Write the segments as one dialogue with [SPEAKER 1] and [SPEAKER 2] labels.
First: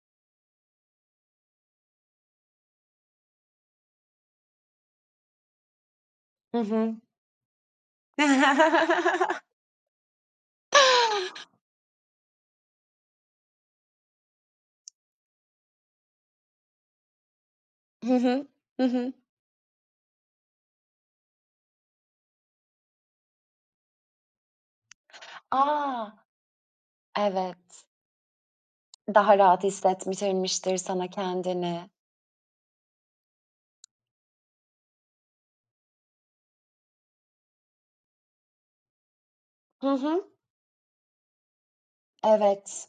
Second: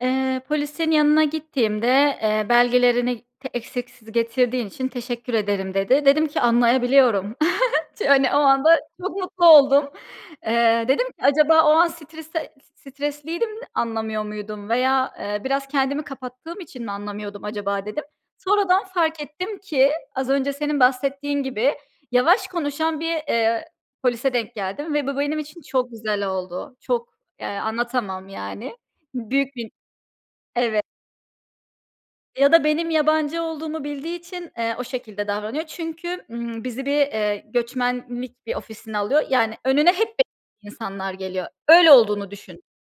[SPEAKER 1] Eee, polisin yanına gittiğimde, eee, belgelerini t eksiksiz getirdiğin için teşekkür ederim dedi. Dedim ki
[SPEAKER 2] Hı hı.
[SPEAKER 1] anlayabiliyorum. Ç hani, o anda çok mutlu oldum. Eee, dedim acaba o an stresde stresliydim, anlamıyor muydum veya, eee, biraz kendimi kapattığım için mi anlamıyordum acaba dedim.
[SPEAKER 2] Hı hı.
[SPEAKER 1] Sonradan
[SPEAKER 2] Hı hı.
[SPEAKER 1] fark ettim ki az önce senin bahsettiğin gibi yavaş konuşan bir, eee, polise denk geldim ve bu benim için çok
[SPEAKER 2] A!
[SPEAKER 1] güzel oldu. Çok, ya,
[SPEAKER 2] Evet.
[SPEAKER 1] anlatamam, yani.
[SPEAKER 2] Daha
[SPEAKER 1] Büyük
[SPEAKER 2] rahat
[SPEAKER 1] bir
[SPEAKER 2] hissettirmiştir
[SPEAKER 1] Evet.
[SPEAKER 2] sana kendini.
[SPEAKER 1] Ya da benim yabancı olduğumu bildiği için, eee, o şekilde davranıyor. Çünkü, ımm, bizi bir, eee, göçmenlik bir ofisine alıyor. Yani,
[SPEAKER 2] Hı
[SPEAKER 1] önüne hep [unintelligible]
[SPEAKER 2] hı.
[SPEAKER 1] insanlar geliyor. Öyle olduğunu düşün.
[SPEAKER 2] Evet.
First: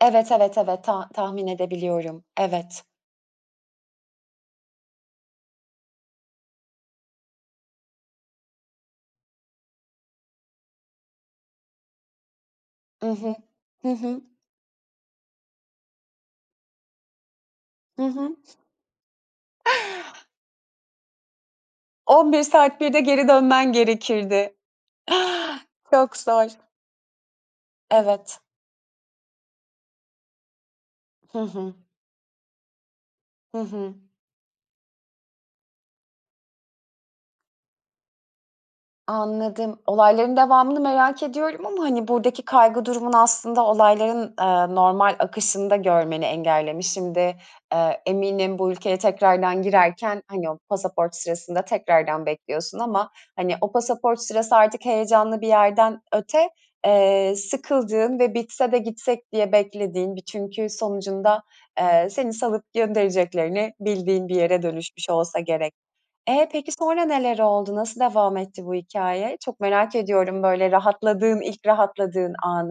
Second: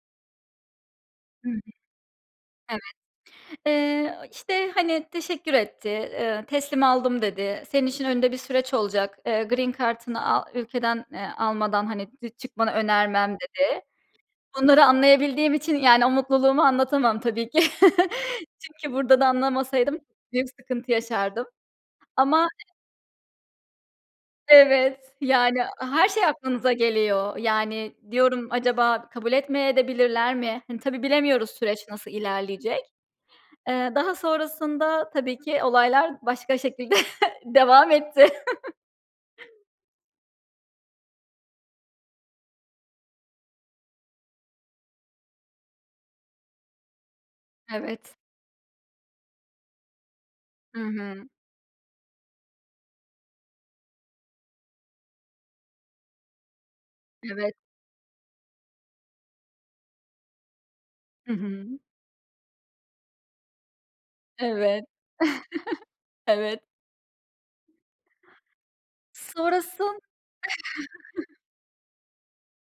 [SPEAKER 2] Evet, evet, evet, ta tahmin
[SPEAKER 1] Hı hı.
[SPEAKER 2] edebiliyorum. Evet.
[SPEAKER 1] Evet. Eee, işte, hani, teşekkür etti, ııı, teslim aldım dedi. Senin için önünde bir süreç olacak. Eee, green kartını a ülkeden, eee, almadan, hani d çıkmanı
[SPEAKER 2] Hı
[SPEAKER 1] önermem
[SPEAKER 2] hı.
[SPEAKER 1] dedi.
[SPEAKER 2] Hı hı.
[SPEAKER 1] Bunları anlayabildiğim için, yani, o mutluluğumu anlatamam tabii ki.
[SPEAKER 2] Hı hı.
[SPEAKER 1] Çünkü burada da anlamasaydım büyük sıkıntı yaşardım.
[SPEAKER 2] 11
[SPEAKER 1] Ama
[SPEAKER 2] saat bir de geri dönmen gerekirdi.
[SPEAKER 1] Evet, yani, her
[SPEAKER 2] Çok
[SPEAKER 1] şey
[SPEAKER 2] zor.
[SPEAKER 1] aklınıza geliyor. Yani,
[SPEAKER 2] Evet.
[SPEAKER 1] diyorum acaba kabul etmeye de bilirler mi? Hani, tabii
[SPEAKER 2] Hı
[SPEAKER 1] bilemiyoruz
[SPEAKER 2] hı.
[SPEAKER 1] süreç nasıl ilerleyecek.
[SPEAKER 2] Hı
[SPEAKER 1] Eee,
[SPEAKER 2] hı.
[SPEAKER 1] daha sonrasında tabii ki olaylar başka şekilde devam etti.
[SPEAKER 2] Anladım. Olayların devamını merak ediyorum ama, hani, buradaki kaygı durumun aslında olayların, aaa, normal akışında görmeni engellemiş. Şimdi, aaa,
[SPEAKER 1] Evet.
[SPEAKER 2] eminim bu ülkeye tekrardan girerken, hani, o
[SPEAKER 1] Hı
[SPEAKER 2] pasaport
[SPEAKER 1] hı.
[SPEAKER 2] sırasında tekrardan bekliyorsun ama, hani, o pasaport sırası artık heyecanlı bir yerden öte, eee,
[SPEAKER 1] Evet.
[SPEAKER 2] sıkıldığın ve bitse de gitsek diye beklediğin bir, çünkü
[SPEAKER 1] Hı
[SPEAKER 2] sonucunda,
[SPEAKER 1] hı.
[SPEAKER 2] eee, seni salıp göndereceklerini bildiğin bir yere
[SPEAKER 1] Evet.
[SPEAKER 2] dönüşmüş olsa gerek. E,
[SPEAKER 1] Evet.
[SPEAKER 2] peki sonra neler oldu, nasıl devam etti bu hikâye? Çok merak
[SPEAKER 1] Sonrasın
[SPEAKER 2] ediyorum, böyle rahatladığın, ilk rahatladığın anı.